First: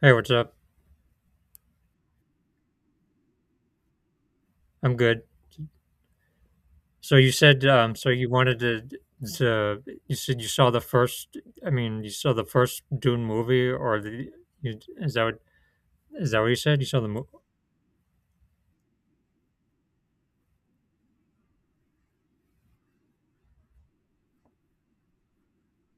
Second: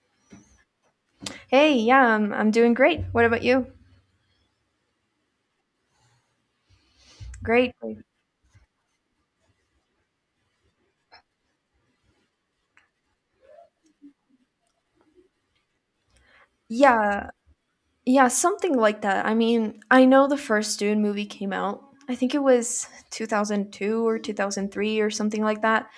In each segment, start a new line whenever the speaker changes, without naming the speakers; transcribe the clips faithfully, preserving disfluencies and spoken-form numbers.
Hey, what's up?
Hey, yeah, I'm I'm doing great. What about you?
I'm good. So you said,
Great.
um,
great.
so you wanted to, to, you said you saw the first, I mean, you saw the first Dune movie or the, you, is that what, is that what you said? You saw the movie?
Yeah, yeah, something like that. I mean, I know the first Dune movie came out. I think it was two thousand two or two thousand three or something like that.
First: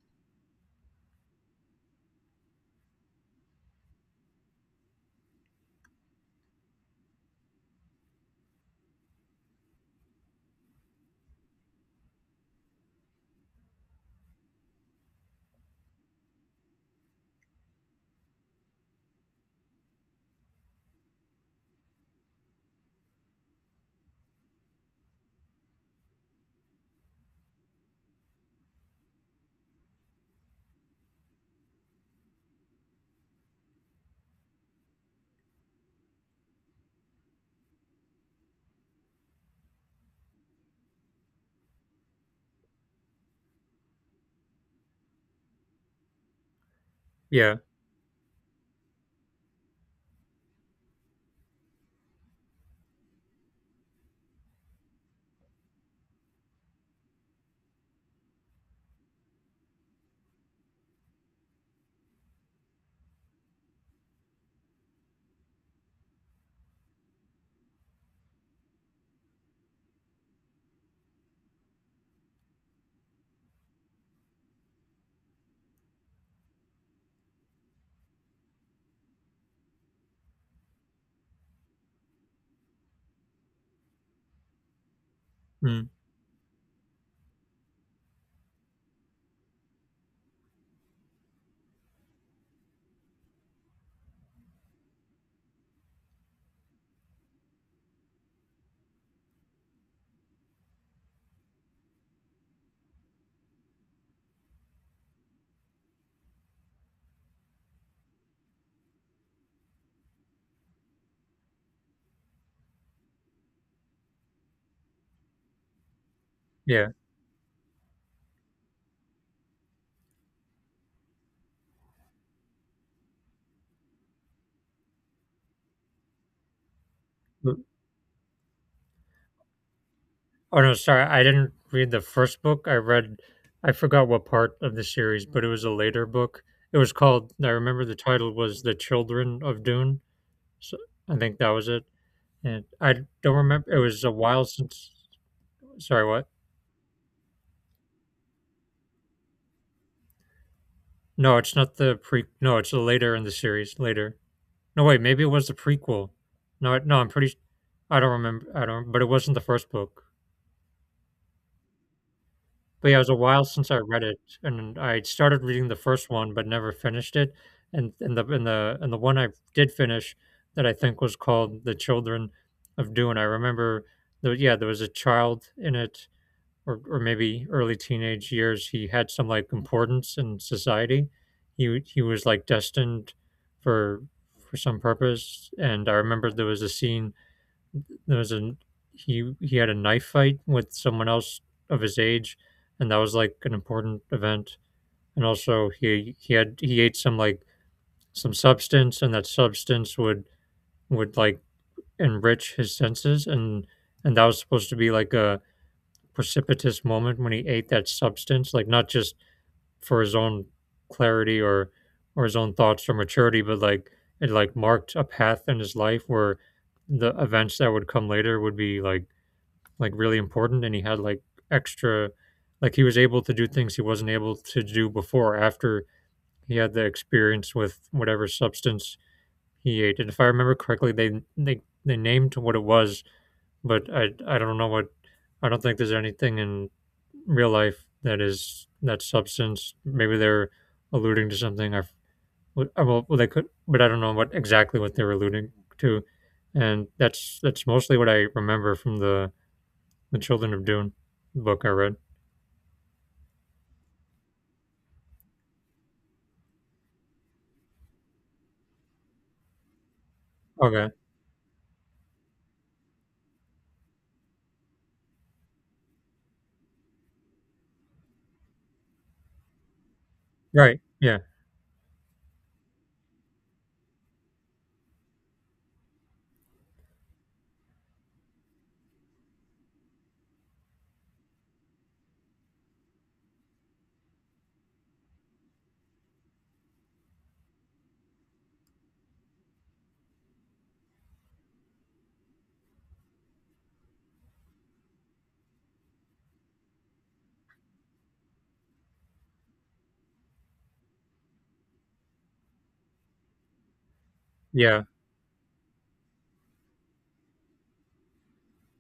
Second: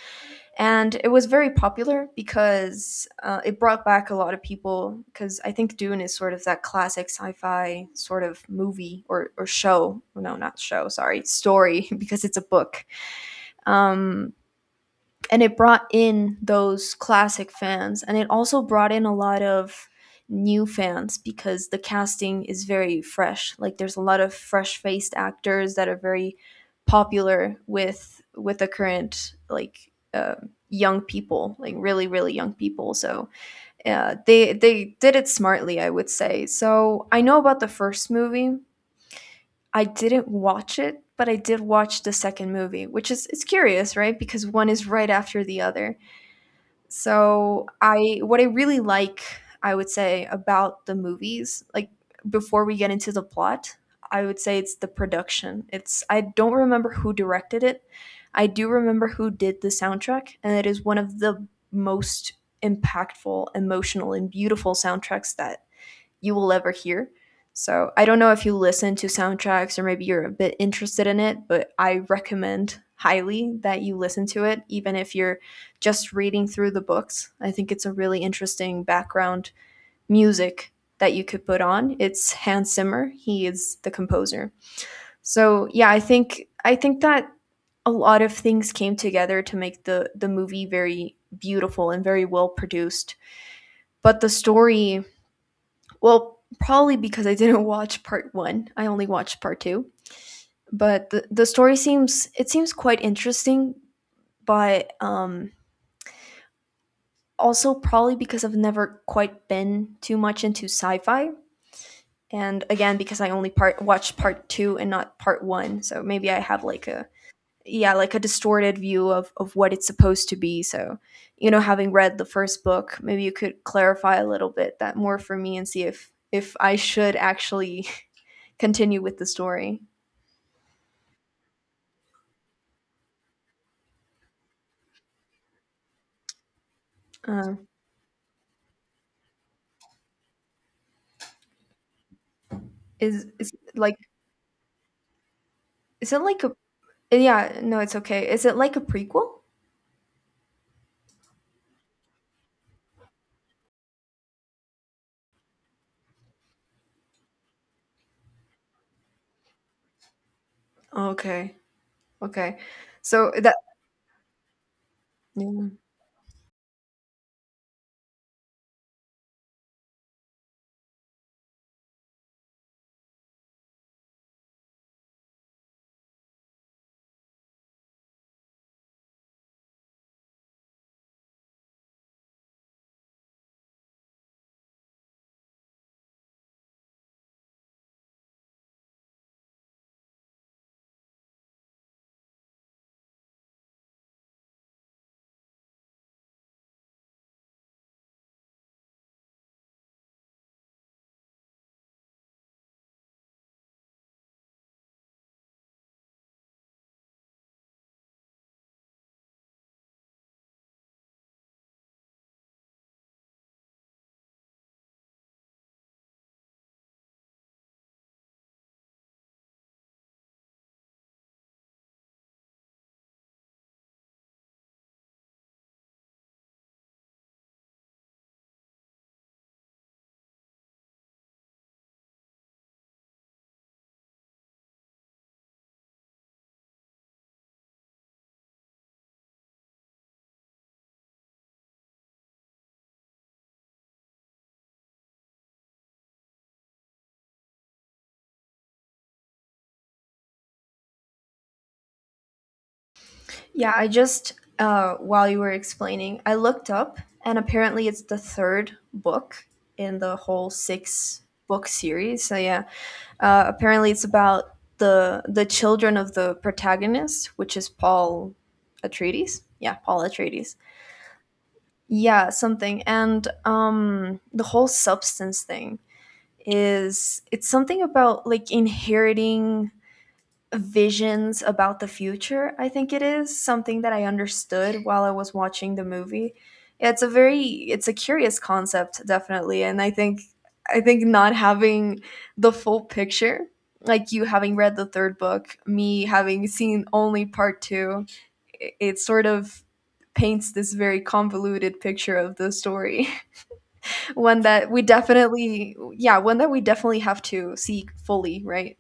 And it was very popular because uh, it brought back a lot of people. Because I think Dune is sort of that classic sci fi sort of movie or, or show. No, not show, sorry, story, because it's a book. Um, and it brought in those classic fans, and it also brought in a lot of new fans because the casting is very fresh, like there's a lot of fresh faced actors that are very popular with with the current, like uh, young people, like really really young people. So uh, they they did it smartly, I would say. So I know about the first movie. I didn't watch it, but I did watch the second movie, which is, it's curious, right? Because one is right after the other.
Yeah.
So I what I really like, I would say, about the movies, like before we get into the plot, I would say it's the production. It's I don't remember who directed it. I do remember who did the soundtrack, and it is one of the most impactful, emotional, and beautiful soundtracks that you will ever hear. So I don't know if you listen to soundtracks, or maybe you're a bit interested in it, but I recommend highly that you listen to it, even if you're just reading through the books. I think it's a really interesting background music that you could put on. It's Hans Zimmer. He is the composer. So
Mm,
yeah, I think I think that a lot of things came together to make the the movie very beautiful and very well produced. But the story well, probably because I didn't watch part one. I only watched part two. But the, the story seems, it seems quite interesting, but um, also probably because I've never quite been too much into sci-fi, and again because I only part watched part two and not part one. So maybe I have like
yeah.
a yeah, like a distorted view of of what it's supposed to be. So you know, having read the first book, maybe you could clarify a little bit that more for me and see if if I should
Mm.
actually continue with the story.
Oh no, sorry. I didn't read the first book. I read, I forgot what part of the series, but it was a later book. It was called, I
Uh,
remember the title was The Children of Dune. So I think that was it. And I
is
don't
is
remember, it
like
was a while since, sorry,
is it
what?
like a yeah no it's okay, is it like a prequel?
No, it's not the pre. No, it's later in the series. Later. No, wait. Maybe it was the prequel. No, I- no. I'm pretty. s- I don't remember. I don't. But it wasn't the first book.
Okay. Okay.
But yeah, it was a
so
while
that
since I read it, and I started reading
Yeah.
the first one, but never finished it. And and the and the and the one I did finish, that I think was called "The Children of Dune." I remember. There, yeah, there was a child in it, or or maybe early teenage years, he had some like importance in society. He he was like destined for for some purpose. And I remember there was a scene. There was a he he had a knife fight with someone else of his age, and that was like an important event. And also he he had he ate some like some substance, and that substance would would like enrich his senses, and and that was supposed to be like a precipitous moment when he ate that substance, like not just for his own clarity or or his own thoughts or maturity, but like it like marked a path in his life where the events that would come later would be like like really important, and he had like extra, like he was able to do things he wasn't able to do before after he had the experience with whatever substance he ate. And if I remember correctly, they they they named what it was, but I I don't know what. I don't think there's anything in real life that is that substance. Maybe they're alluding to something. I well they could, but I don't know what exactly what they're alluding to, and that's that's mostly what I remember from the the Children of Dune book I read.
Yeah, I just uh while you were explaining, I looked up, and apparently it's the third book in the whole
Okay,
six book series. So yeah, uh apparently it's about the the children of the protagonist, which is Paul Atreides. Yeah, Paul Atreides.
right, yeah,
Yeah, something. And um the whole substance thing is, it's something about like inheriting visions about the future. I think it is something that I understood while I was watching the movie. Yeah, it's a very, it's a curious concept, definitely. And I think I think not having the full picture, like you having read the third book, me having seen only part two, it sort of paints this very convoluted picture of the story. One that we
yeah.
definitely, yeah, one that we definitely have to see fully, right?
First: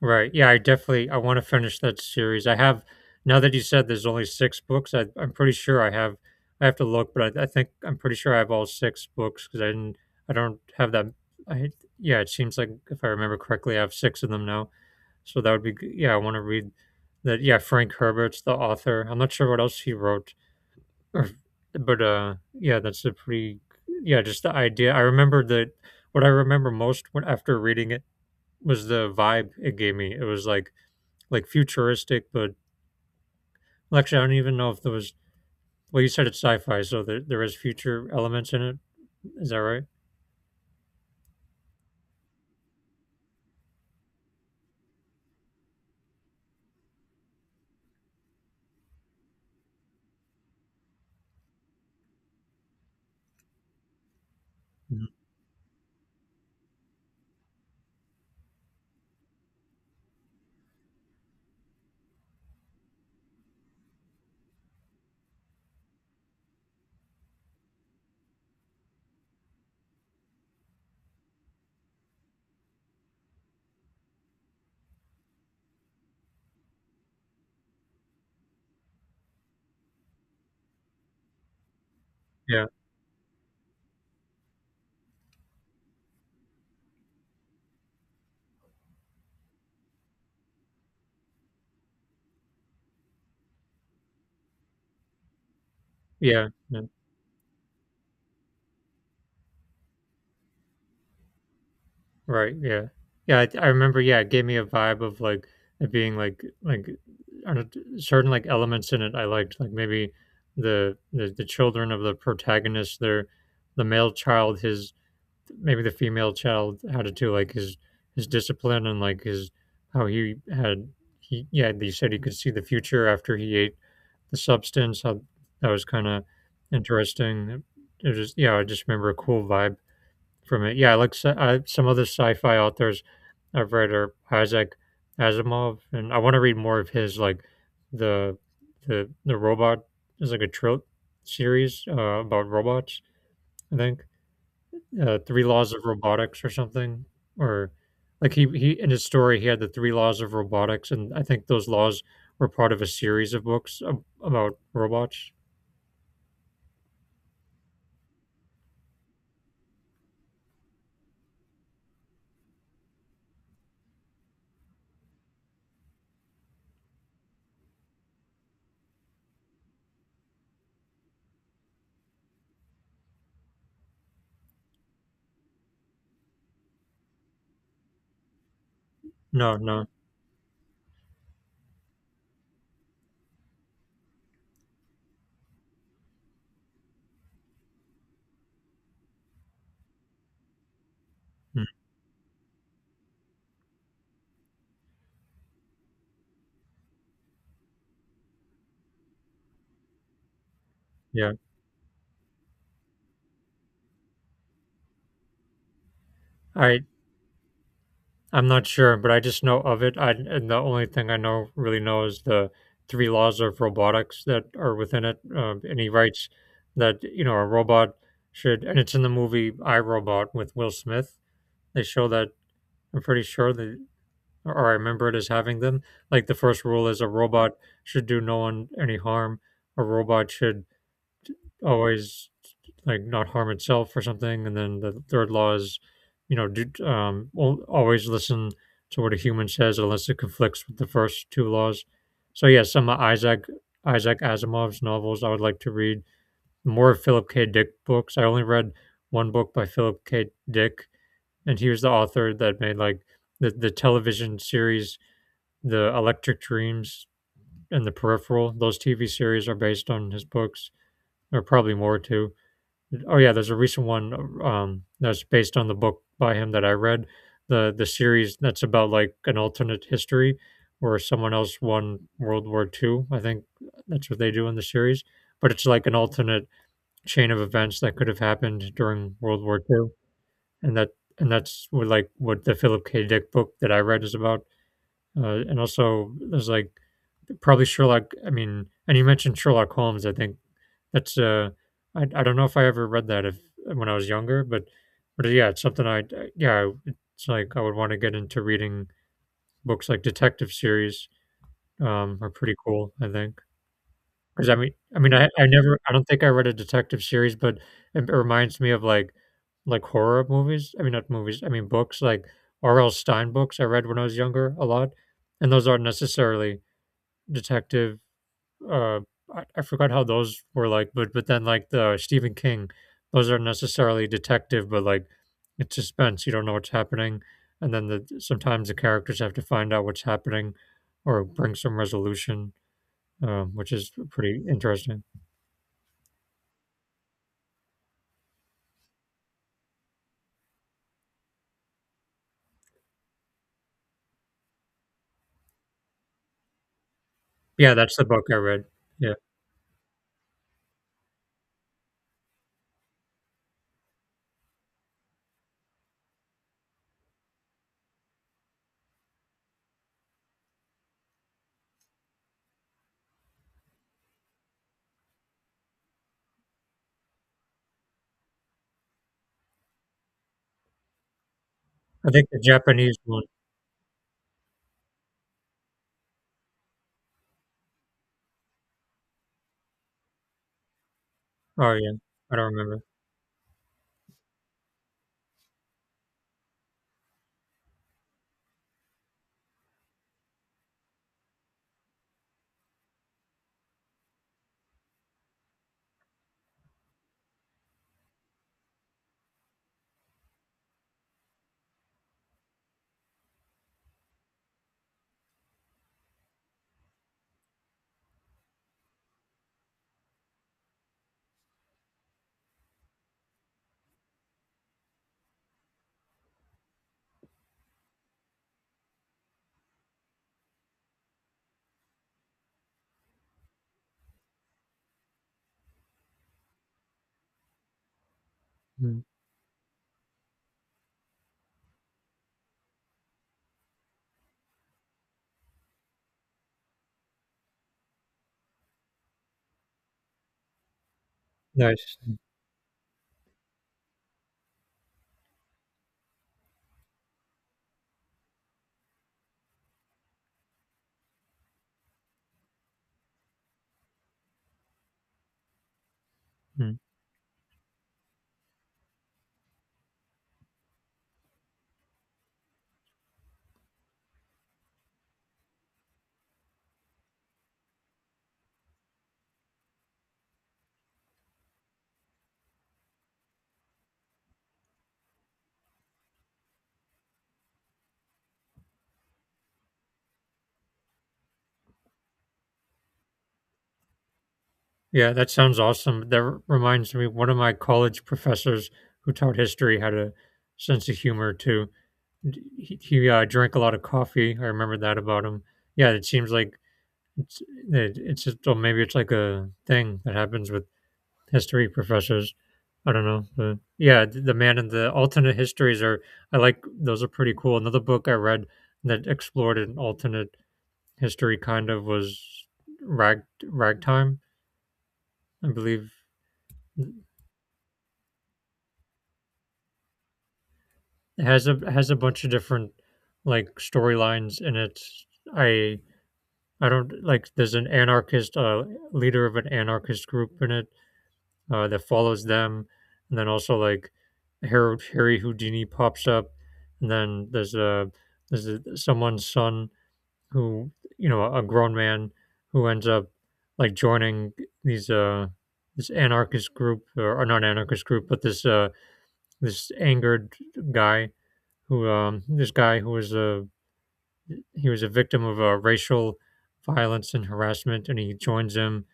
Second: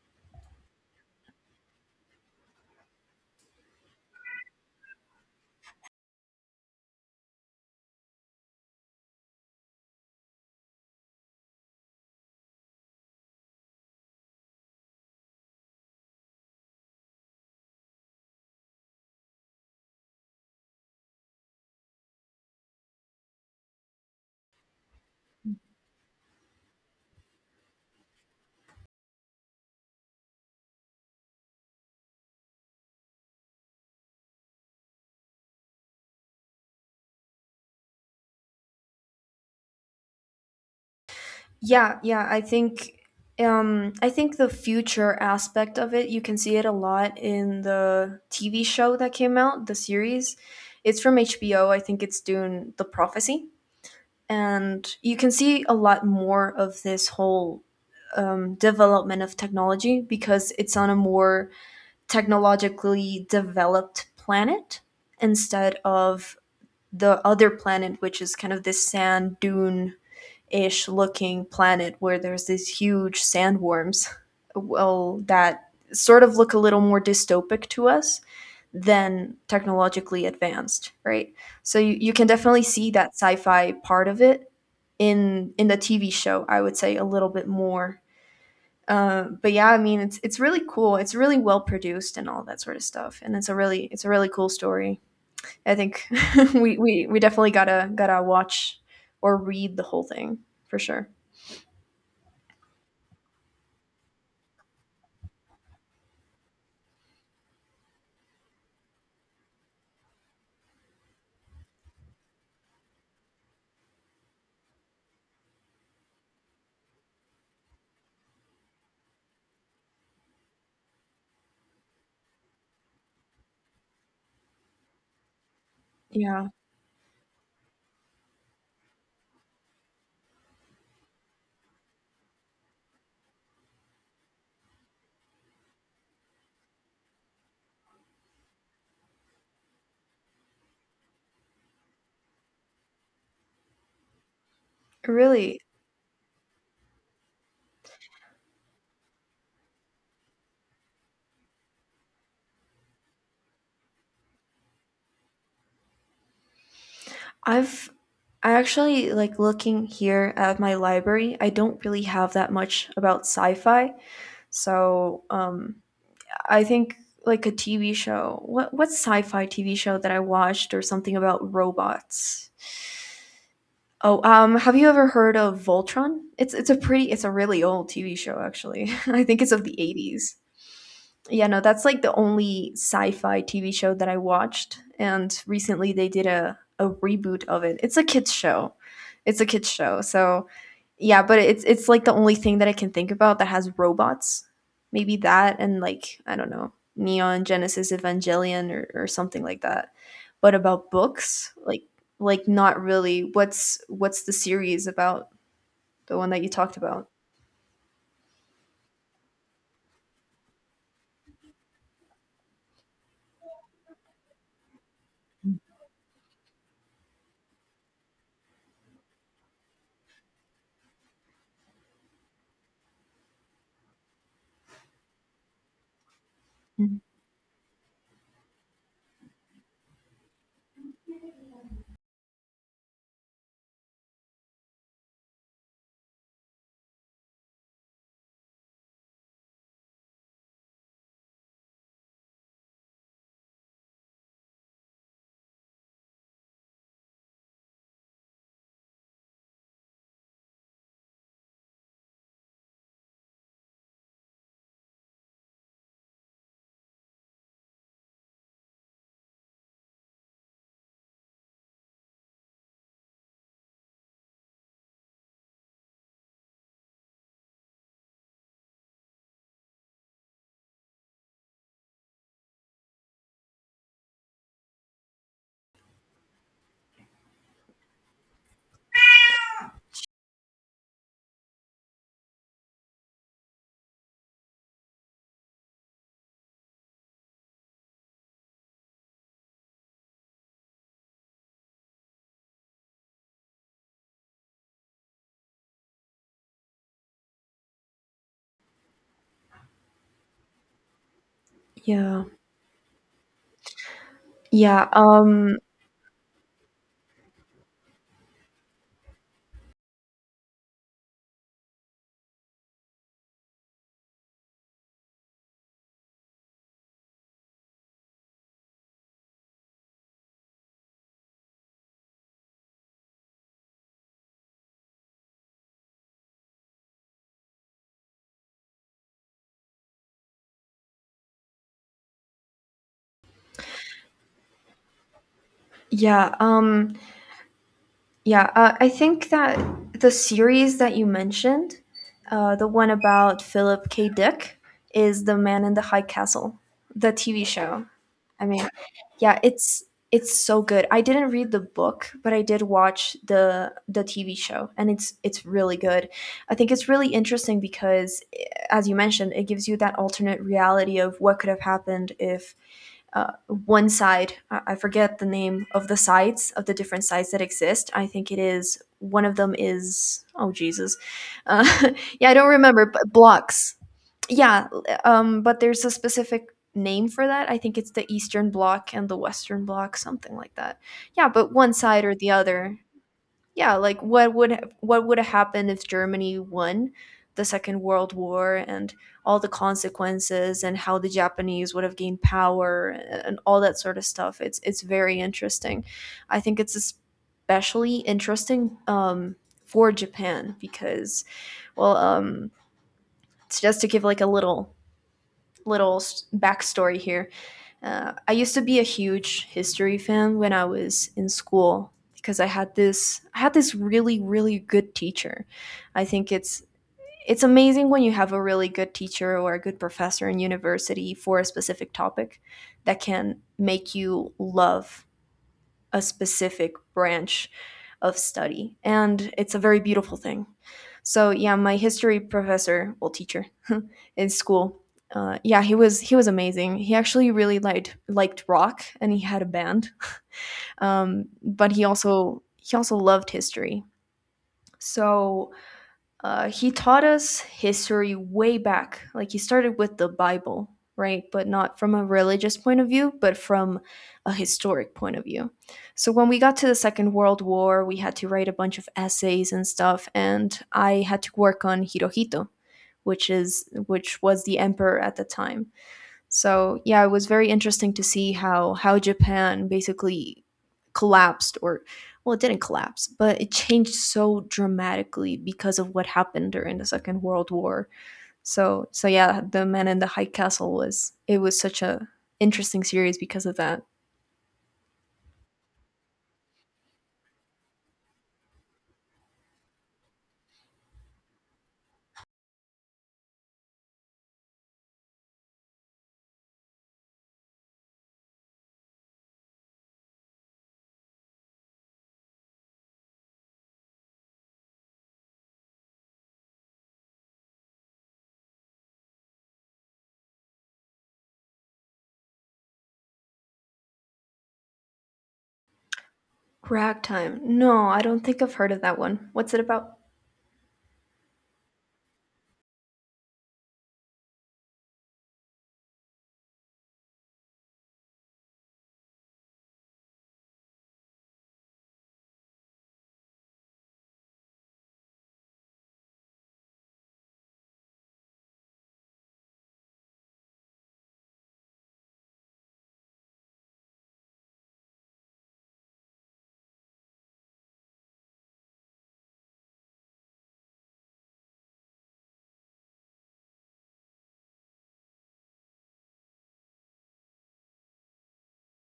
Right. Yeah, I definitely I want to finish that series. I have, now that you said there's only six books. I, I'm pretty sure I have. I have to look, but I, I think I'm pretty sure I have all six books because I didn't. I don't have that. I yeah. It seems like if I remember correctly, I have six of them now. So that would be g- yeah. I want to read that. Yeah, Frank Herbert's the author. I'm not sure what else he wrote, or, but uh, yeah, that's a pretty yeah. Just the idea. I remember that. What I remember most when after reading it was the vibe it gave me. It was like like futuristic, but well, actually, I don't even know if there was. Well, you said it's sci-fi, so there there is future elements in it. Is that right?
Yeah, yeah, I think um I think the future aspect of it, you can see it a lot in the TV show that came out, the series. It's from H B O. I think it's Dune the Prophecy, and
Mhm.
you can see a lot more of this whole um, development of technology because it's on a more technologically developed planet, instead of the other planet, which is kind of this sand dune ish looking planet where there's these huge sandworms. Well, that sort of look a little more dystopic to us than technologically advanced, right? So you, you can definitely
Yeah,
see that sci-fi part of it in in the T V show, I would say, a little bit more. Uh, but yeah, I mean, it's it's really cool. It's really well produced and all that sort of stuff. And it's a really, it's a really cool story. I think
yeah,
we,
yeah,
we we definitely gotta gotta watch or read the whole thing for sure.
right, yeah, yeah. I, I remember. Yeah, it gave me a vibe of like it being like like I don't- certain like elements in it I liked, like maybe the the, the children of the protagonist, their the male child, his, maybe the female child had it too, like his his discipline and like his how he had he yeah they said he could see the future after he ate the substance uh, that was kind of
Yeah,
interesting. It was yeah, I just remember a cool vibe from it. Yeah, like sci- uh, some other sci-fi authors I've read are Isaac Asimov, and I want to read more of his like the the the robot is like a trill series uh, about robots. I think uh, three
really.
laws of robotics or something, or like he he in his story he had the three laws of robotics, and I think those laws were part of a series of books ab- about robots.
I've I actually, like looking here at my library, I don't really have that much about sci-fi. So um, I think, like a T V show. What what sci-fi T V show that I watched or something about robots? Oh, um, have you ever heard of Voltron? It's it's a pretty, it's a really old T V show actually. I think it's
No,
of the
no.
eighties. Yeah, no, that's like the only sci-fi T V show that I watched, and recently they did a a reboot of it. It's a kids show. It's a kids show. So yeah, but it's
Mm,
it's like the only thing that I can think about that has robots. Maybe that, and like I don't know, Neon Genesis Evangelion or, or something like that. But about
yeah.
books, like like not really. What's what's the series about? The one that you talked
I
about.
I'm not sure, but I just know of it. I and the only thing I know really know is the three laws of robotics that are within it. Uh, and he writes that, you know, a robot should, and it's in the movie I Robot with Will Smith. They show that I'm pretty sure that or I remember it as having them. Like the first rule
Mhm.
is a robot should do no one any harm. A robot should always like not harm itself or something. And then the third law is, you know, do, um, al- always listen to what a human says unless it conflicts with the first two laws. So yeah, some of Isaac Isaac Asimov's novels I would like to read. More of Philip K. Dick books. I only read one book by Philip K. Dick, and he was the author that made like the the television series, The Electric Dreams and The Peripheral. Those T V series are based on his books, or probably more too. Oh yeah, there's a recent one um, that's based on the book by him that I read. The the series that's about like an alternate history where someone else won World War two. I think that's what they do in the series, but it's like an alternate chain of events that could have happened during World War two, and that and that's what like what the Philip K. Dick book that I read is about. Uh, and also, there's like probably Sherlock. I mean, and you mentioned Sherlock Holmes. I think that's uh, I I don't know if I ever read that if when I was younger, but but yeah, it's something I yeah, it's like I would want to get into reading books like detective series. Um,
Yeah.
are pretty cool. I think because I mean
Yeah.
I mean I I
Um
never I don't think I read a detective series, but it reminds me of like like horror movies. I mean, not movies. I mean books like R L. Stein books. I read when I was younger a lot, and those aren't necessarily detective uh I, I forgot how those were like, but but then like the Stephen King, those aren't necessarily detective but like it's suspense, you don't know what's happening, and then the sometimes the characters have to find out what's happening or bring some resolution, um, which is pretty interesting.
yeah. Um Yeah, uh, I think that the series that you mentioned, uh, the one about Philip K. Dick, is The Man in the High Castle, the T V
Yeah,
show.
that's the book I
I
read.
mean,
Yeah,
yeah, it's it's so good. I didn't read the book, but I did watch the the T V show, and it's it's really good. I think it's really interesting because, eh, as you mentioned, it gives you that alternate reality of what could have happened if uh, one side. I forget the name of the sites of the different sites that exist. I think it is one of them is, oh Jesus, uh,
I think
yeah I
the
don't remember.
Japanese
But
one.
blocks, yeah. Um, but there's a specific name for that. I think it's the Eastern Bloc and the Western Bloc, something like that. Yeah, but one
Oh yeah,
side or the
I don't
other,
remember.
yeah, like what would, what would have happened if Germany won the Second World War, and all the consequences, and how the Japanese would have gained power and all that sort of stuff. it's it's very interesting. I think it's especially interesting, um, for Japan because, well, um, so just to give like a little little s- backstory here. Uh, I used to be a huge history fan when I was in school because I had this, I had this really really good teacher. I think it's it's amazing when you have a really good teacher or a good professor in university for a specific topic that can make you love a specific branch of study.
Mm.
And it's a very beautiful thing. So yeah, my history professor, well, teacher, in school, uh, yeah, he was he was amazing. He actually really liked liked rock, and he had a band. Um, but he
Nice.
also he also loved history. So uh, he taught us history way back. Like, he started with the Bible, right? But not from a religious point of view, but from a historic point of view. So when we got to the
Mm.
Second World War, we had to write a bunch of essays and stuff, and I had to work on Hirohito, which is, which was the emperor at the time. So yeah, it was very interesting to see how how Japan basically collapsed, or well, it didn't collapse, but it changed so dramatically because of what happened during the Second World War. So so yeah, The Man in the High Castle was, it was such a interesting series because of that.
Yeah, that sounds awesome. That r- reminds me, one of my college professors who taught history had a sense of humor too. D- He, he uh, drank a lot of coffee. I remember that about him. Yeah, it seems like it's, it, it's just, or maybe it's like a thing that happens with history professors. I don't know. But yeah, th- the man and the alternate histories are, I like, those are pretty cool. Another book I read that explored an alternate history kind of was Rag, Ragtime, I believe.
Ragtime. No, I don't think I've heard of that one. What's it about?
It has a has a bunch of different like storylines, and it's I I don't like there's an anarchist uh leader of an anarchist group in it uh that follows them, and then also like Harry, Harry Houdini pops up, and then there's a there's a someone's son who, you know, a grown man who ends up like joining these uh this anarchist group, or, or not anarchist group but this uh this angered guy who um, this guy who was a he was a victim of uh, racial violence and harassment, and he joins him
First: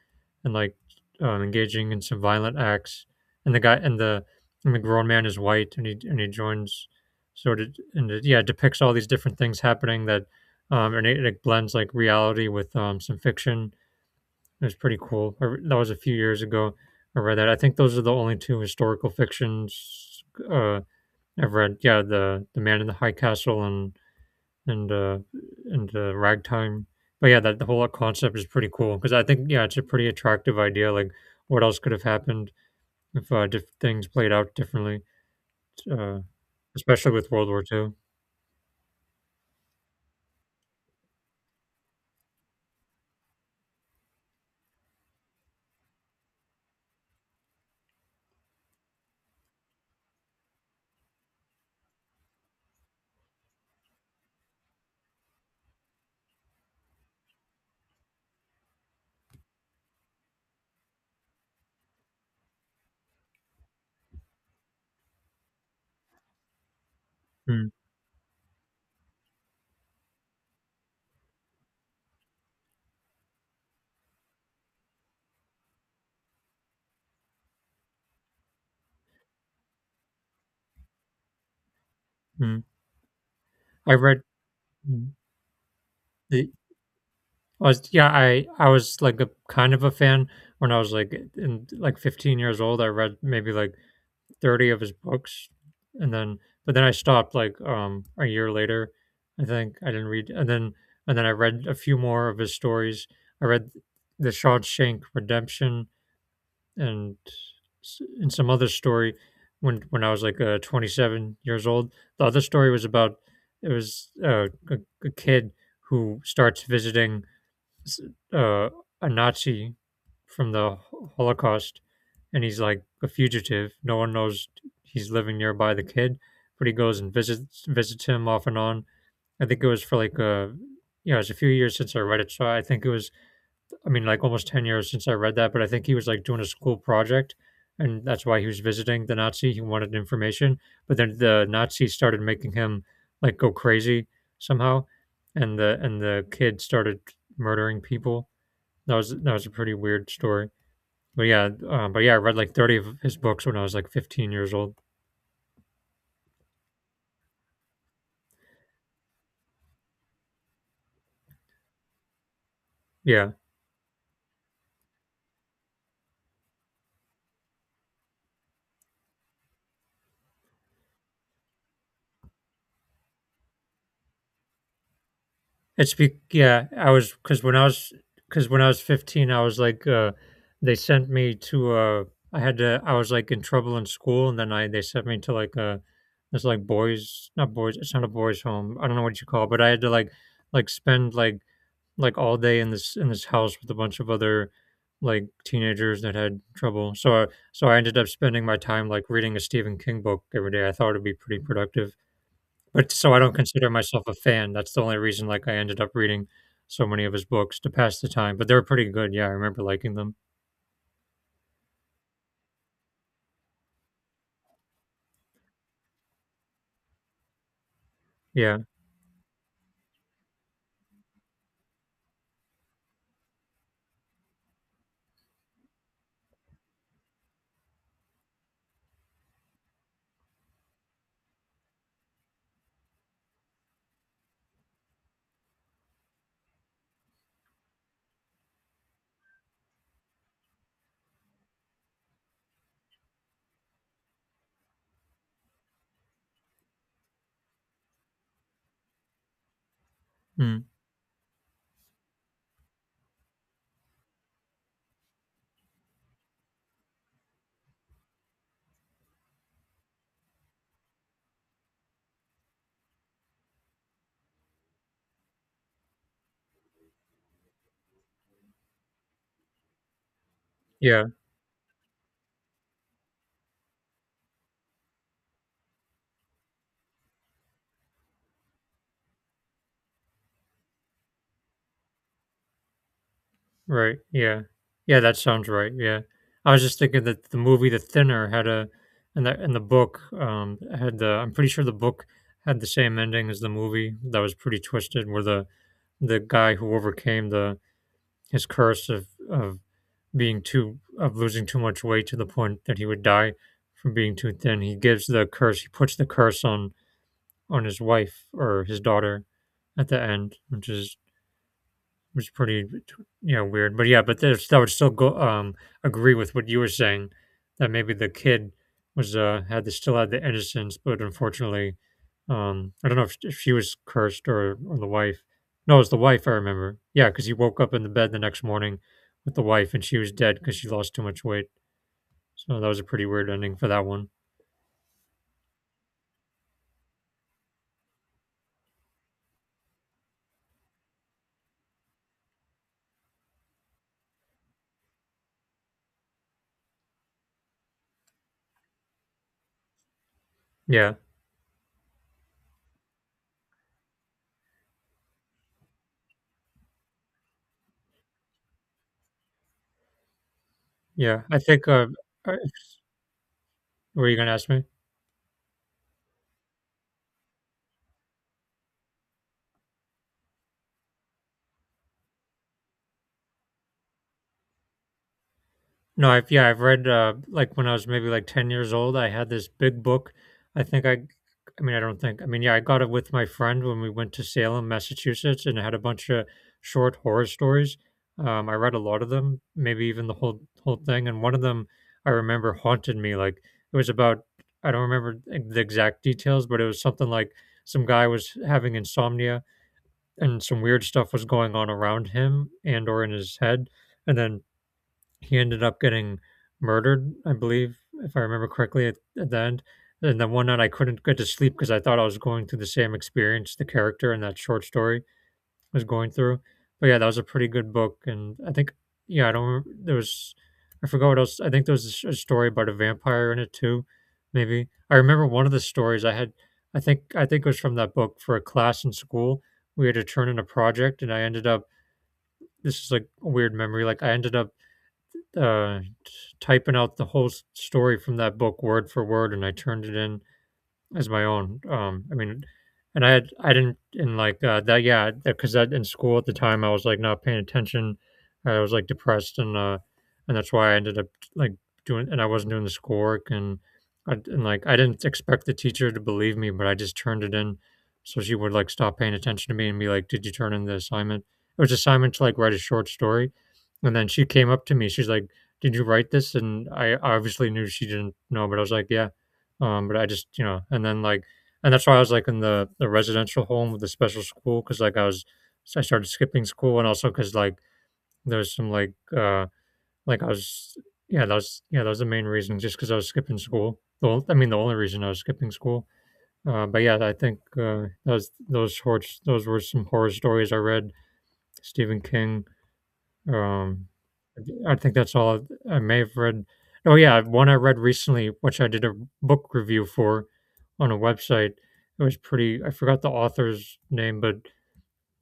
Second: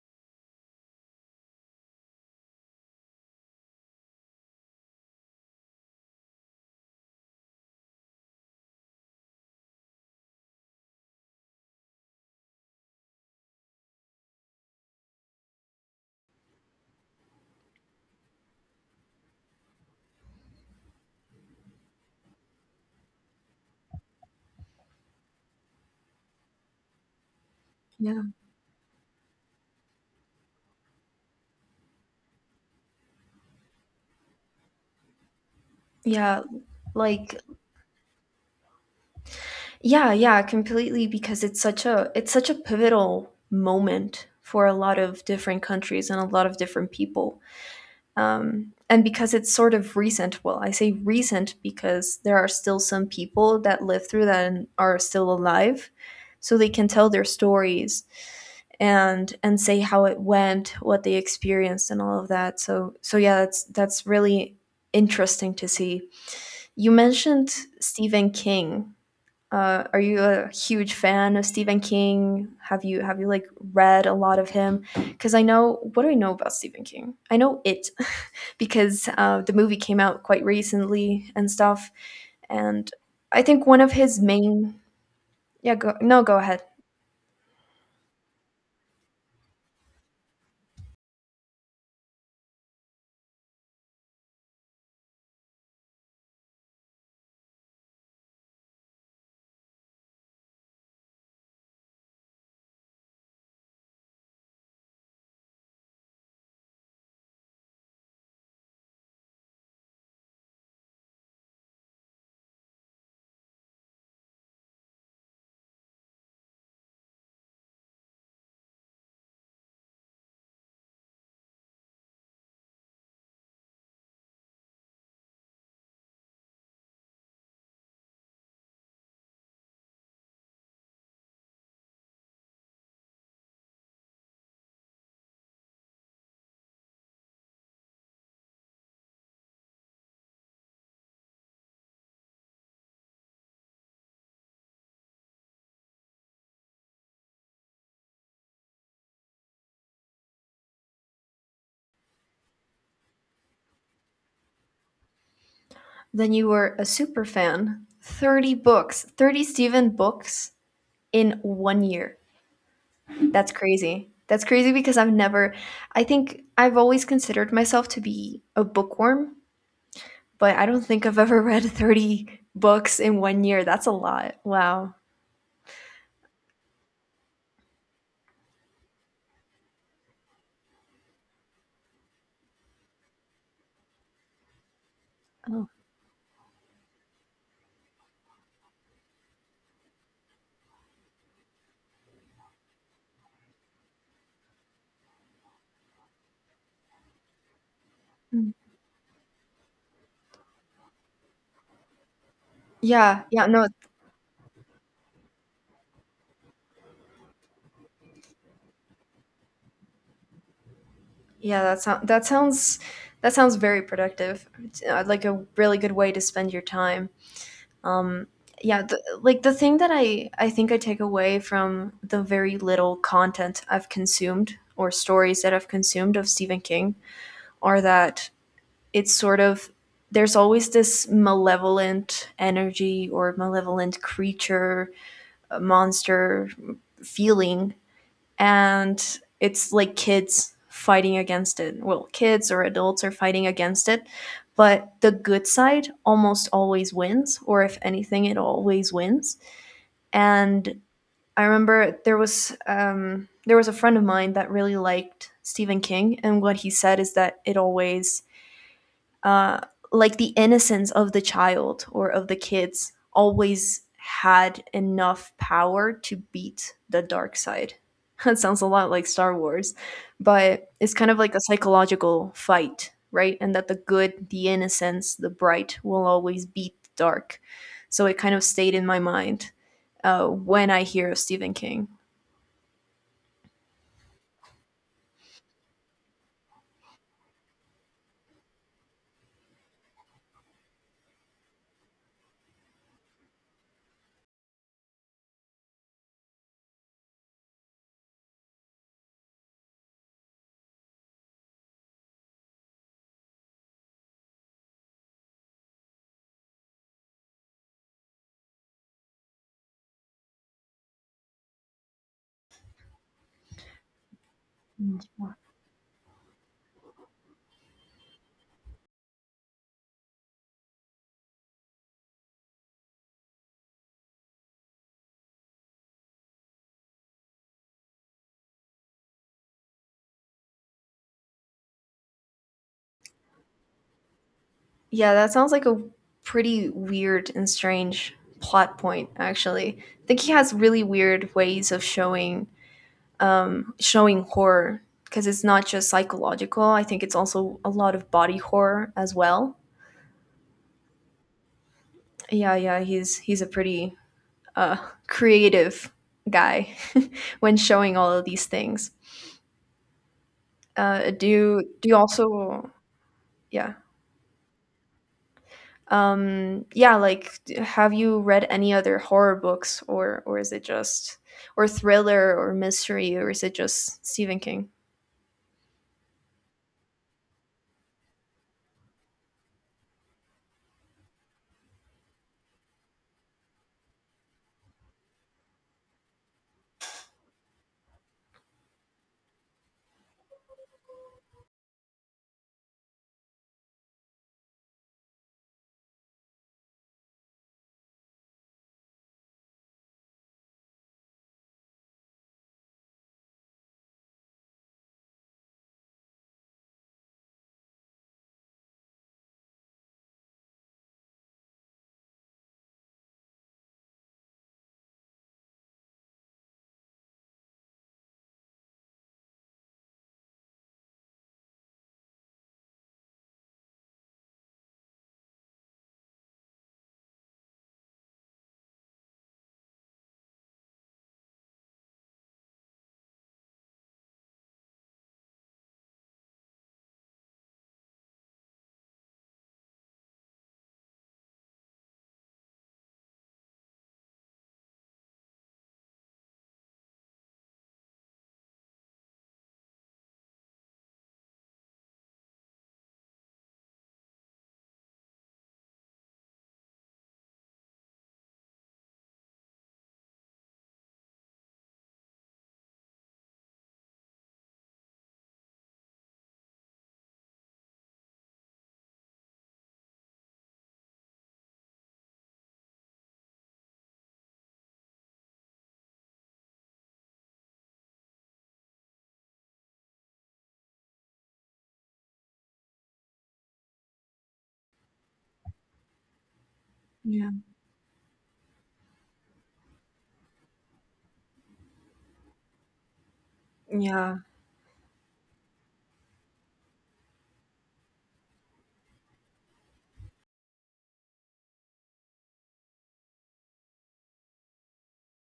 and like um, engaging in some violent acts. And the guy and the and the grown man is white, and he and he joins sort of, and it, yeah, depicts all these different things happening that um, and it, it blends like reality with um, some fiction. It was pretty cool. I, re- that was a few years ago. I read that. I think those are the only two historical fictions uh, I've read. Yeah, the the Man in the High Castle, and and uh, and uh, ragtime. But yeah, that the whole
Yeah.
concept is pretty cool because I think yeah, it's a pretty attractive idea. Like, what else could have happened if uh, diff- things played out differently, uh,
Yeah,
especially with
like
World War Two.
yeah, yeah, completely because it's such a, it's such a pivotal moment for a lot of different countries and a lot of different people. Um, and because it's sort of recent, well, I say recent because there are still some people that lived through that and are still alive, so they can tell their stories and and say how it went, what they experienced and all of that. So so yeah, that's that's really interesting to see. You mentioned
Mm.
Stephen King. Uh, are you a huge fan of Stephen King? Have you have you like read a lot of him? Because I know, what do I know about Stephen King? I know it because uh, the movie came out quite recently and stuff.
Mm.
And I think one of
I
his
read
main,
mm,
yeah go, no go
the
ahead.
I was yeah I I was like a kind of a fan when I was like in like fifteen years old. I read maybe like thirty of his books, and then but then I stopped like um a year later. I think I didn't read, and then and then I read a few more of his stories. I read the Shawshank Redemption, and s- and some other story when when I was like uh, twenty-seven years old. The other story was about — it was uh, a, a kid who starts visiting s- uh, a Nazi from the Holocaust, and he's like a fugitive. No one knows he's living nearby the kid, but he goes and visits visits him off and on. I think it was for like a — you know, it's a few years since I read it, so I think it was I mean, like, almost ten years since I read that, but I think he was like doing a school project. And that's why he was visiting the Nazi. He wanted information, but then the Nazi started making him like go crazy somehow, and the and the kid started murdering people. That was that was a pretty weird story. But yeah, um, but yeah, I read like thirty of his books when I was like fifteen years old.
Then you were a super fan. Thirty books, thirty Stephen books in one year.
Yeah.
That's crazy. That's crazy because I've never. I think I've always considered myself to be a bookworm, but I don't think I've ever read thirty books in one year. That's a lot. Wow.
It's be Yeah, I was cuz when I was cuz when I was fifteen, I was like uh they sent me to uh I had to I was like in trouble in school, and then I they sent me to like
Oh.
uh this like boys, not boys, it's not a boys home. I don't know what you call it, but I had to like like spend like like all day in this in this house with a bunch of other like teenagers that had trouble. So I, so I ended up spending
Mm.
my time like reading a Stephen King book every day. I thought it'd be pretty productive. But so I
Yeah,
don't
yeah, no,
consider myself a fan. That's the only reason like I ended up reading so many of his books to pass the time. But they were pretty good. Yeah, I remember liking them.
yeah, that sounds, that sounds, that sounds very productive. It's, uh, like a really good way to spend your time. Um,
Yeah.
yeah, the, like the thing that I I think I take away from the very little content I've consumed or stories that I've consumed of Stephen King are that it's sort of there's always this malevolent energy or malevolent creature, monster, feeling, and it's like kids fighting against it, well, kids or adults are fighting against it, but the good side almost always wins, or if anything it always wins.
Mm.
And I remember there was um, there was a friend of mine that really liked Stephen King, and what he said is that it always uh, like the innocence of the child or of the kids always had enough power to beat the dark side. That sounds a lot like Star Wars, but it's
Yeah.
kind of like a psychological fight, right? And that the good, the innocence, the bright will always beat the dark. So it kind of stayed in my mind uh, when I hear of Stephen King.
Right, yeah. Yeah, that sounds right, yeah. I was just thinking that the movie The Thinner had a — and the and the book, um, had the I'm pretty sure the book had the same ending as the movie, that was pretty twisted, where the the guy who overcame the his curse of of being too of losing too much weight to the point that he would die from being too thin. He gives the curse he puts the curse on on his wife or his daughter at the end, which is which is pretty you know weird. But yeah, but there's that would still go, um agree with what you were saying, that maybe the kid was uh had the, still had the innocence, but unfortunately, um I don't know if, if she was cursed or or the wife. No, it was the wife. I remember. Yeah, because he woke up in the bed the next morning with the wife, and she was dead because she lost too much weight. So that was a pretty weird ending for that one.
Yeah, that sounds like a pretty weird and strange plot point actually. I think he has really weird ways of showing showing horror, because it's not just psychological. I think it's also a lot of body horror as well.
Yeah,
Yeah, yeah, he's he's a pretty uh creative guy when showing all of these things. Uh
yeah. I
do
think. Uh,
do you
uh,
also yeah.
were you gonna ask me?
Um, yeah, like d- have you read any other horror books, or or is it just or thriller or mystery, or is it just Stephen King?
No, I've yeah, I've read uh, like when I was maybe like ten years old, I had this big book. I think I I mean, I don't think. I mean, yeah, I got it with my friend when we went to Salem, Massachusetts, and it had a bunch of short horror stories. Um, I read a lot of them, maybe even the whole whole thing, and one of them I remember haunted me. Like it was about — I don't remember e- the exact details, but it was something like some guy was having insomnia, and some weird stuff was going on around him and or in his head, and then he ended up getting murdered, I believe, if I remember correctly, at, at the end. And then one night I couldn't get to sleep because I thought I was going through the same experience the character in that short story was going through. But yeah, that was a pretty good book, and I think — yeah, I don't remember, there was I forgot what else. I think there was a s- a story about a vampire in it too, maybe. I remember one of the stories I had. I think I think it was from that book for a class in school. We had to turn in a project, and I ended up — this is like a weird memory. Like I ended up uh, t- typing out the whole s- story from that book word for word, and I turned it in as my own. Um, I mean, and I had I didn't in like uh, that. Yeah, because that in school at the time I was like not paying attention. I was like depressed, and uh, and that's why I ended up like doing. And I wasn't doing the schoolwork, and I, and like I didn't expect the teacher to believe me, but I just turned it in. So she would like stop paying attention to me and be like, "Did you turn in the assignment?" It was assignment to like write a short story, and then she came up to me. She's like, "Did you write this?" And I obviously knew she didn't know, but I was like, "Yeah." Um, but I just, you know, and then like, and that's why I was like in the, the residential home with the special school, because like I was, I started skipping school, and also because like there was some like, uh, like I was, yeah, that was, yeah, that was the main reason, just because I was skipping school. The, on- I mean, the only reason I was skipping school. Uh, but yeah, I
Yeah.
think uh, those those horror, those were some horror stories I read. Stephen King, um,
Yeah.
I think that's all I may have read. Oh yeah, one I read recently, which I did a book review for on a website. It was pretty. I forgot the author's name, but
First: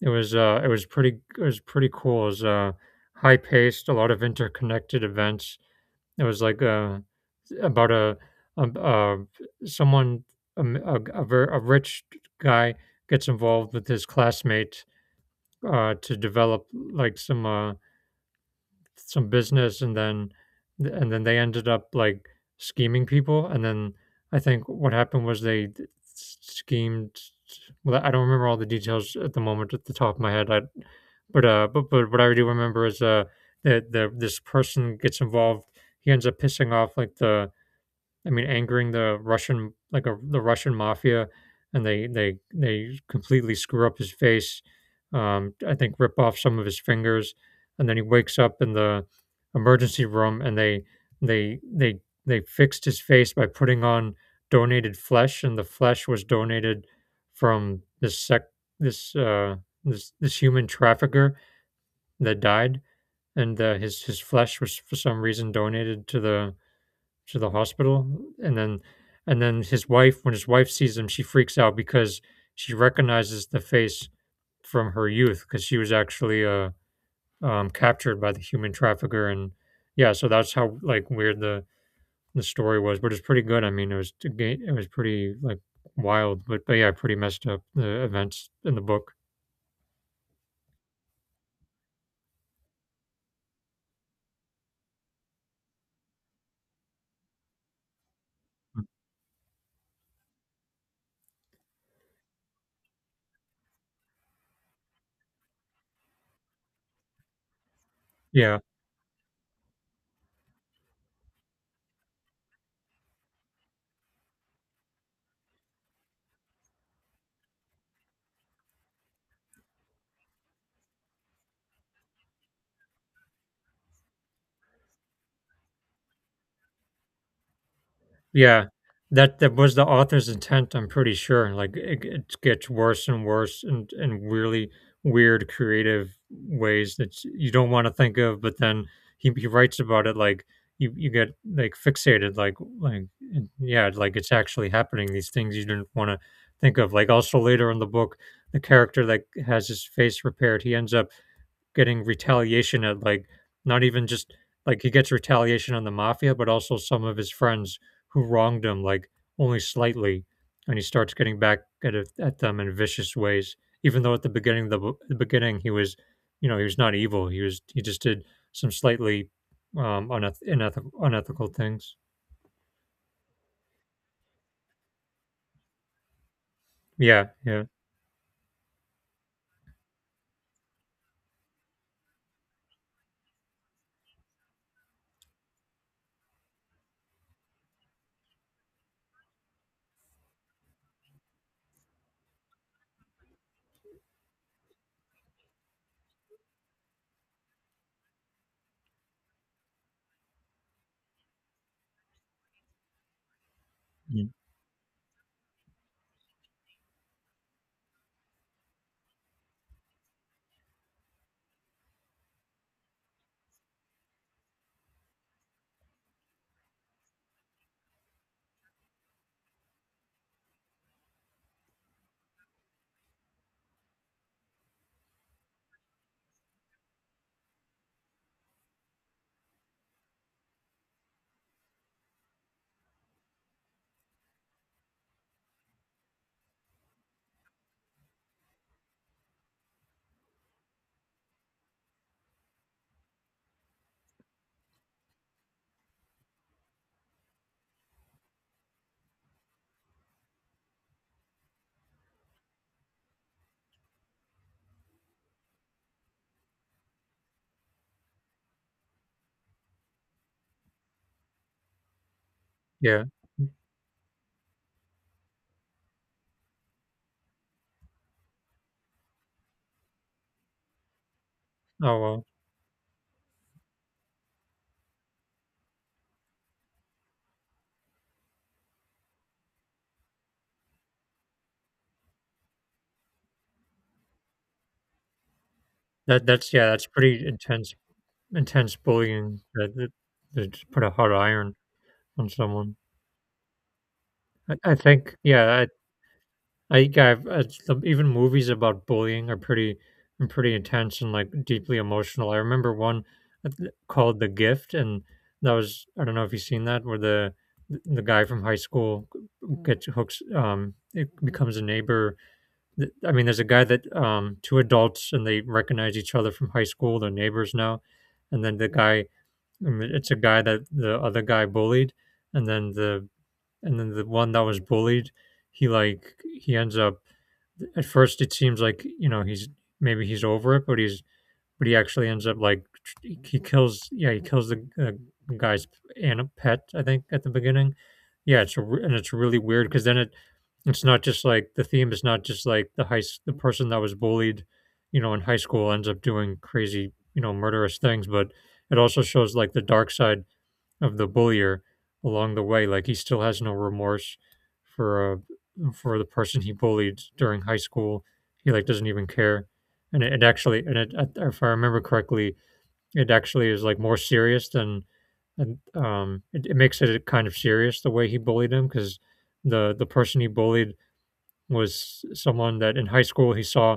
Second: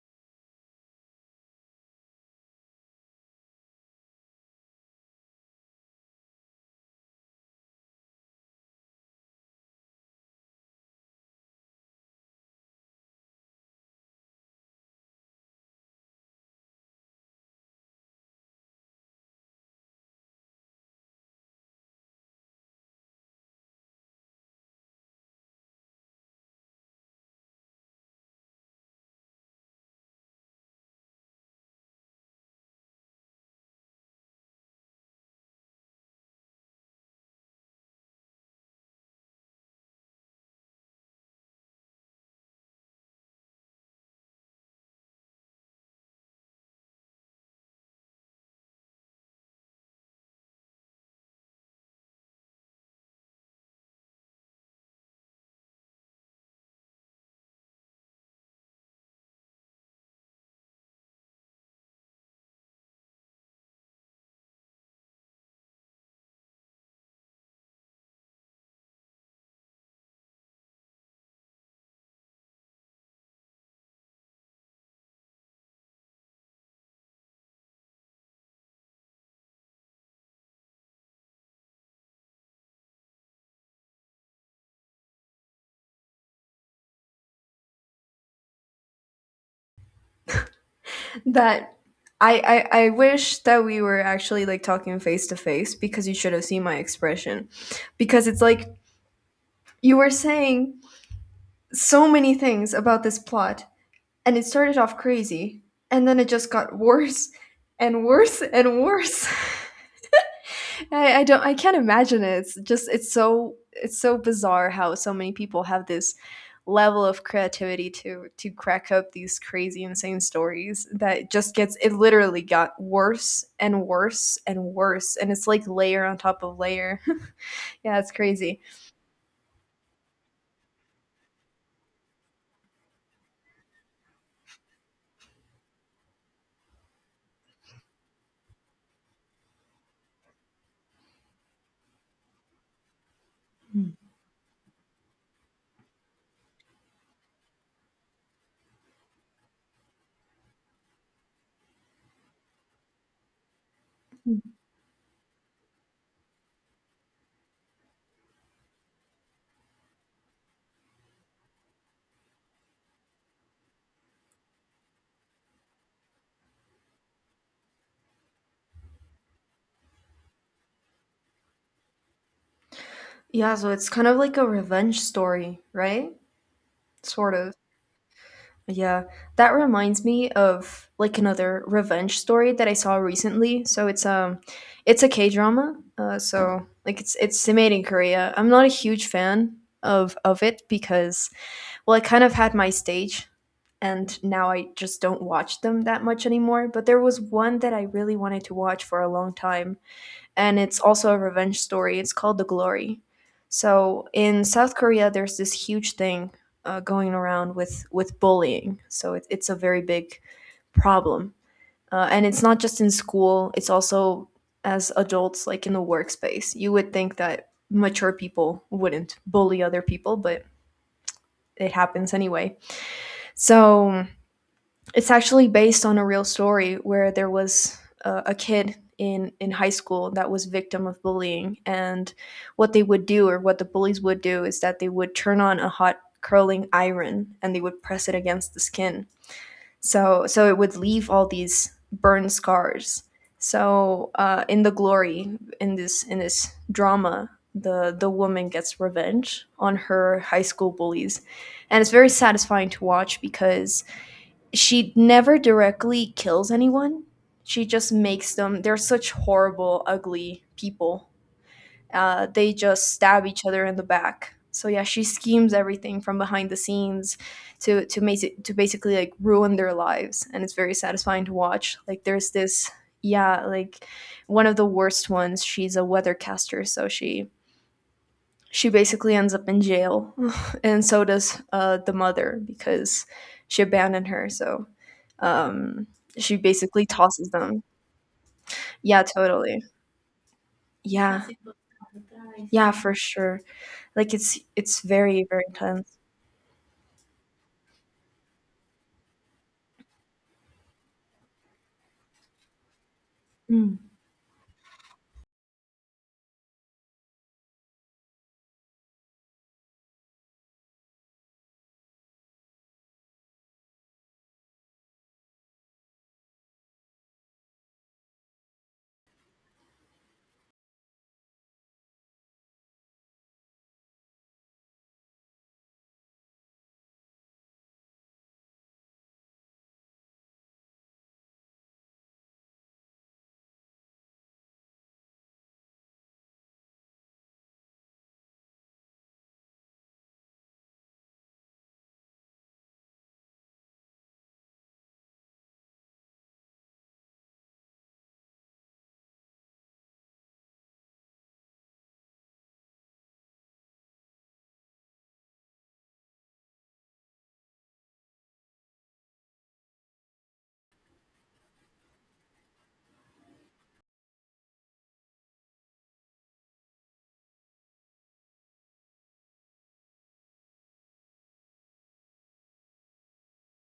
it was uh, it was pretty. It was pretty cool. It was uh, high paced, a lot of interconnected events. It was like uh, about a, a, a someone a, m- a, g- a ver- a rich guy gets involved with his classmate, uh, to develop like some uh, some business, and then and then they ended up like scheming people. And then I think what happened was they d- s- schemed — well, I don't remember all the details at the moment, at the top of my head, I but uh but, but what I do remember is uh that the this person gets involved, he ends up pissing off like the I mean, angering the Russian, like a, the Russian mafia, and they they they completely screw up his face. Um, I think rip off some of his fingers, and then he wakes up in the emergency room, and they they they they fixed his face by putting on donated flesh. And the flesh was donated from this sec this uh, this this human trafficker that died, and uh, his his flesh was for some reason donated to the to the hospital. And then and then his wife when his wife sees him, she freaks out because she recognizes the face from her youth, because she was actually uh um captured by the human trafficker. And yeah, so that's how like weird the the story was, but it's pretty good. I mean, it was to it was pretty like wild, but but yeah pretty messed up, the events in the book.
That I, I I wish that we were actually like talking face to face, because you should have seen my expression. Because it's like you were saying so many things about this plot, and it started off crazy, and then it just got worse and worse
Yeah.
and worse. I, I don't, I can't imagine it. It's just it's so, it's so bizarre how so many people have this level of creativity to to crack up these crazy insane stories that just gets, it literally got worse and worse and worse, and it's like layer on top of layer. Yeah, it's crazy.
Yeah, that that was the author's intent, I'm pretty sure. And like it, it gets worse and worse, and and really weird creative ways that you don't want to think of, but then he, he writes about it like you, you get like fixated, like like it- yeah, like it's actually happening, these things you didn't want to think of. Like also later in the book, the character that has his face repaired, he ends up getting retaliation, at like not even just like he gets retaliation on the mafia, but also some of his friends who wronged him like only slightly, and he starts getting back at it- at them in vicious ways. Even though at the beginning, the, bo- the beginning he was, you know, he was not evil. He was he just did some slightly um uneth- uneth unethical things.
Yeah, so it's kind of like a revenge story, right?
Yeah,
Sort of.
yeah,
Yeah, that reminds me of like another revenge story that I saw recently. So it's um it's a K-drama. Uh so like it's it's made in Korea. I'm not a huge fan of of it because, well, I kind of had my stage, and now I just don't watch them that much anymore, but there was one that I really wanted to watch for a long time, and it's also a revenge story. It's called The Glory. So
yeah.
in South Korea, there's this huge thing uh, going around with with bullying. So it, it's a very big problem, uh, and it's not just in school. It's also as adults, like in the workspace. You would think that mature people wouldn't bully other people, but it happens anyway. So it's actually based on a real story where there was a, a kid in in high school that was victim of bullying, and what they would do, or what the bullies would do, is that they would turn on a hot curling iron and they would press it against the skin. So so it would leave all these burn scars. So uh, in The Glory, in this in this drama, the the woman gets revenge on her high school bullies, and it's very satisfying to watch because she never directly kills anyone. She just makes them. They're such horrible, ugly people. Uh, they just
Yeah.
stab each other in the back. So yeah, she schemes everything from behind the scenes to to make it, to basically like ruin their lives, and it's very satisfying to watch.
Oh
Like
well,
there's this, yeah, like one of the worst ones. She's a weathercaster, so she she basically ends up in jail, and so does uh, the mother, because she abandoned her. So
that
she
that's, yeah, that's
basically
pretty
tosses them.
intense intense
Yeah,
bullying,
totally.
that that, that just put a hot
Yeah.
iron on
Yeah,
someone.
for sure. Like it's
I I
it's
think,
very very
yeah,
intense.
I, I, yeah, I've, uh, even movies about bullying are pretty, are pretty intense, and like deeply emotional. I remember one uh, th- called The Gift, and that was — I don't know if you've seen that — where the the guy from high school gets hooks, um, it becomes a neighbor. Th- I mean, there's a guy that, um, two adults, and they recognize each other from high school, they're neighbors now. And then the guy — I mean, it's a guy that the other guy bullied, and then the and then the one that was bullied, he like he ends up — at first it seems like, you know he's — maybe he's over it, but he's but he actually ends up like — he kills yeah he kills the uh, guy's, and pet, I think, at the beginning. Yeah, it's a — re- and it's really weird because then it it's not just like the theme, is not just like the high the person that was bullied, you know in high school, ends up doing crazy, you know murderous things, but it also shows like the dark side of the bullier along the way. Like he still has no remorse for uh, for the person he bullied during high school. He like doesn't even care, and it, it actually, and it, if I remember correctly, it actually is like more serious than, and um, it, it makes it kind of serious the way he bullied him, because the the person he bullied was someone that in high school he saw —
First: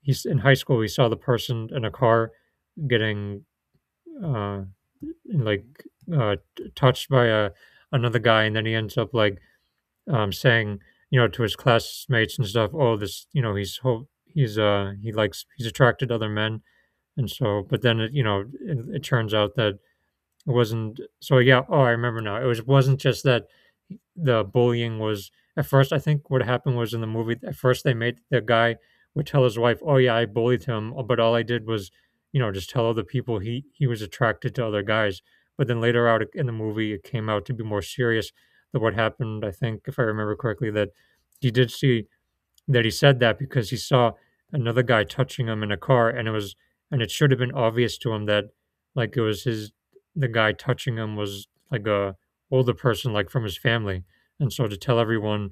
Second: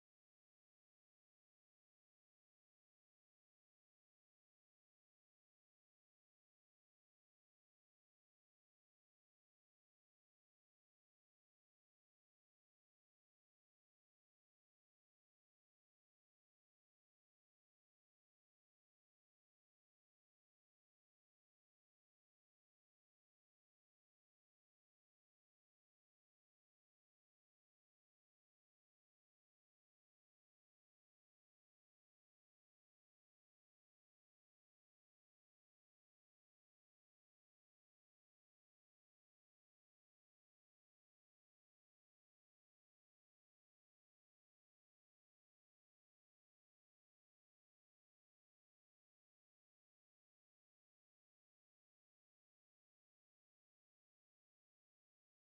he's in high school he saw the person in a car getting uh, like uh, t- touched by a another guy, and then he ends up like um, saying, you know, to his classmates and stuff, "Oh, this, you know, he's ho- he's uh he likes he's attracted to other men," and so, but then it, you know, it, it turns out that it wasn't — so yeah, oh, I remember now. It was wasn't just that the bullying was — at first I think what happened was, in the movie at first they made the guy would tell his wife, "Oh yeah, I bullied him, uh, but all I did was, you know, just tell other people he he was attracted to other guys." But then later out in the movie it came out to be more serious than what happened, I think, if I remember correctly, that he did see — that he said that because he saw another guy touching him in a car, and it was and it should have been obvious to him that like it was his the guy touching him was like a older person like from his family, and so to tell everyone,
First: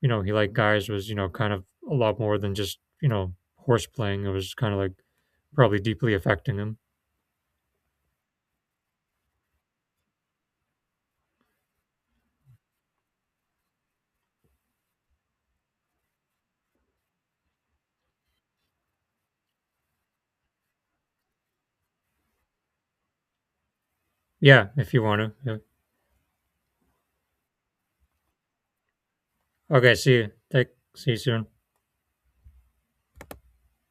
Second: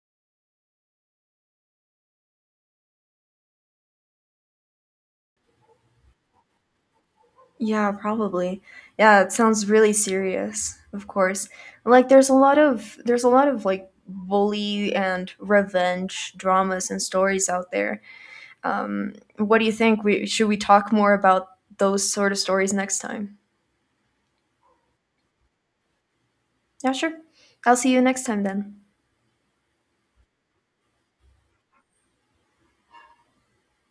you know, he liked guys was, you know, kind of a lot more than just, you know, horse playing. It was kind of like probably deeply affecting him.
Yeah, probably. Yeah, it sounds really serious. Of course. Like there's a lot of, there's a lot of like bully and revenge dramas and stories out there. Um, what do you think? We should, we talk more about those sort of stories next time?
Yeah, if you want to.
Yeah, sure. I'll see you next time then.
Yeah. Okay, see you, take see you soon.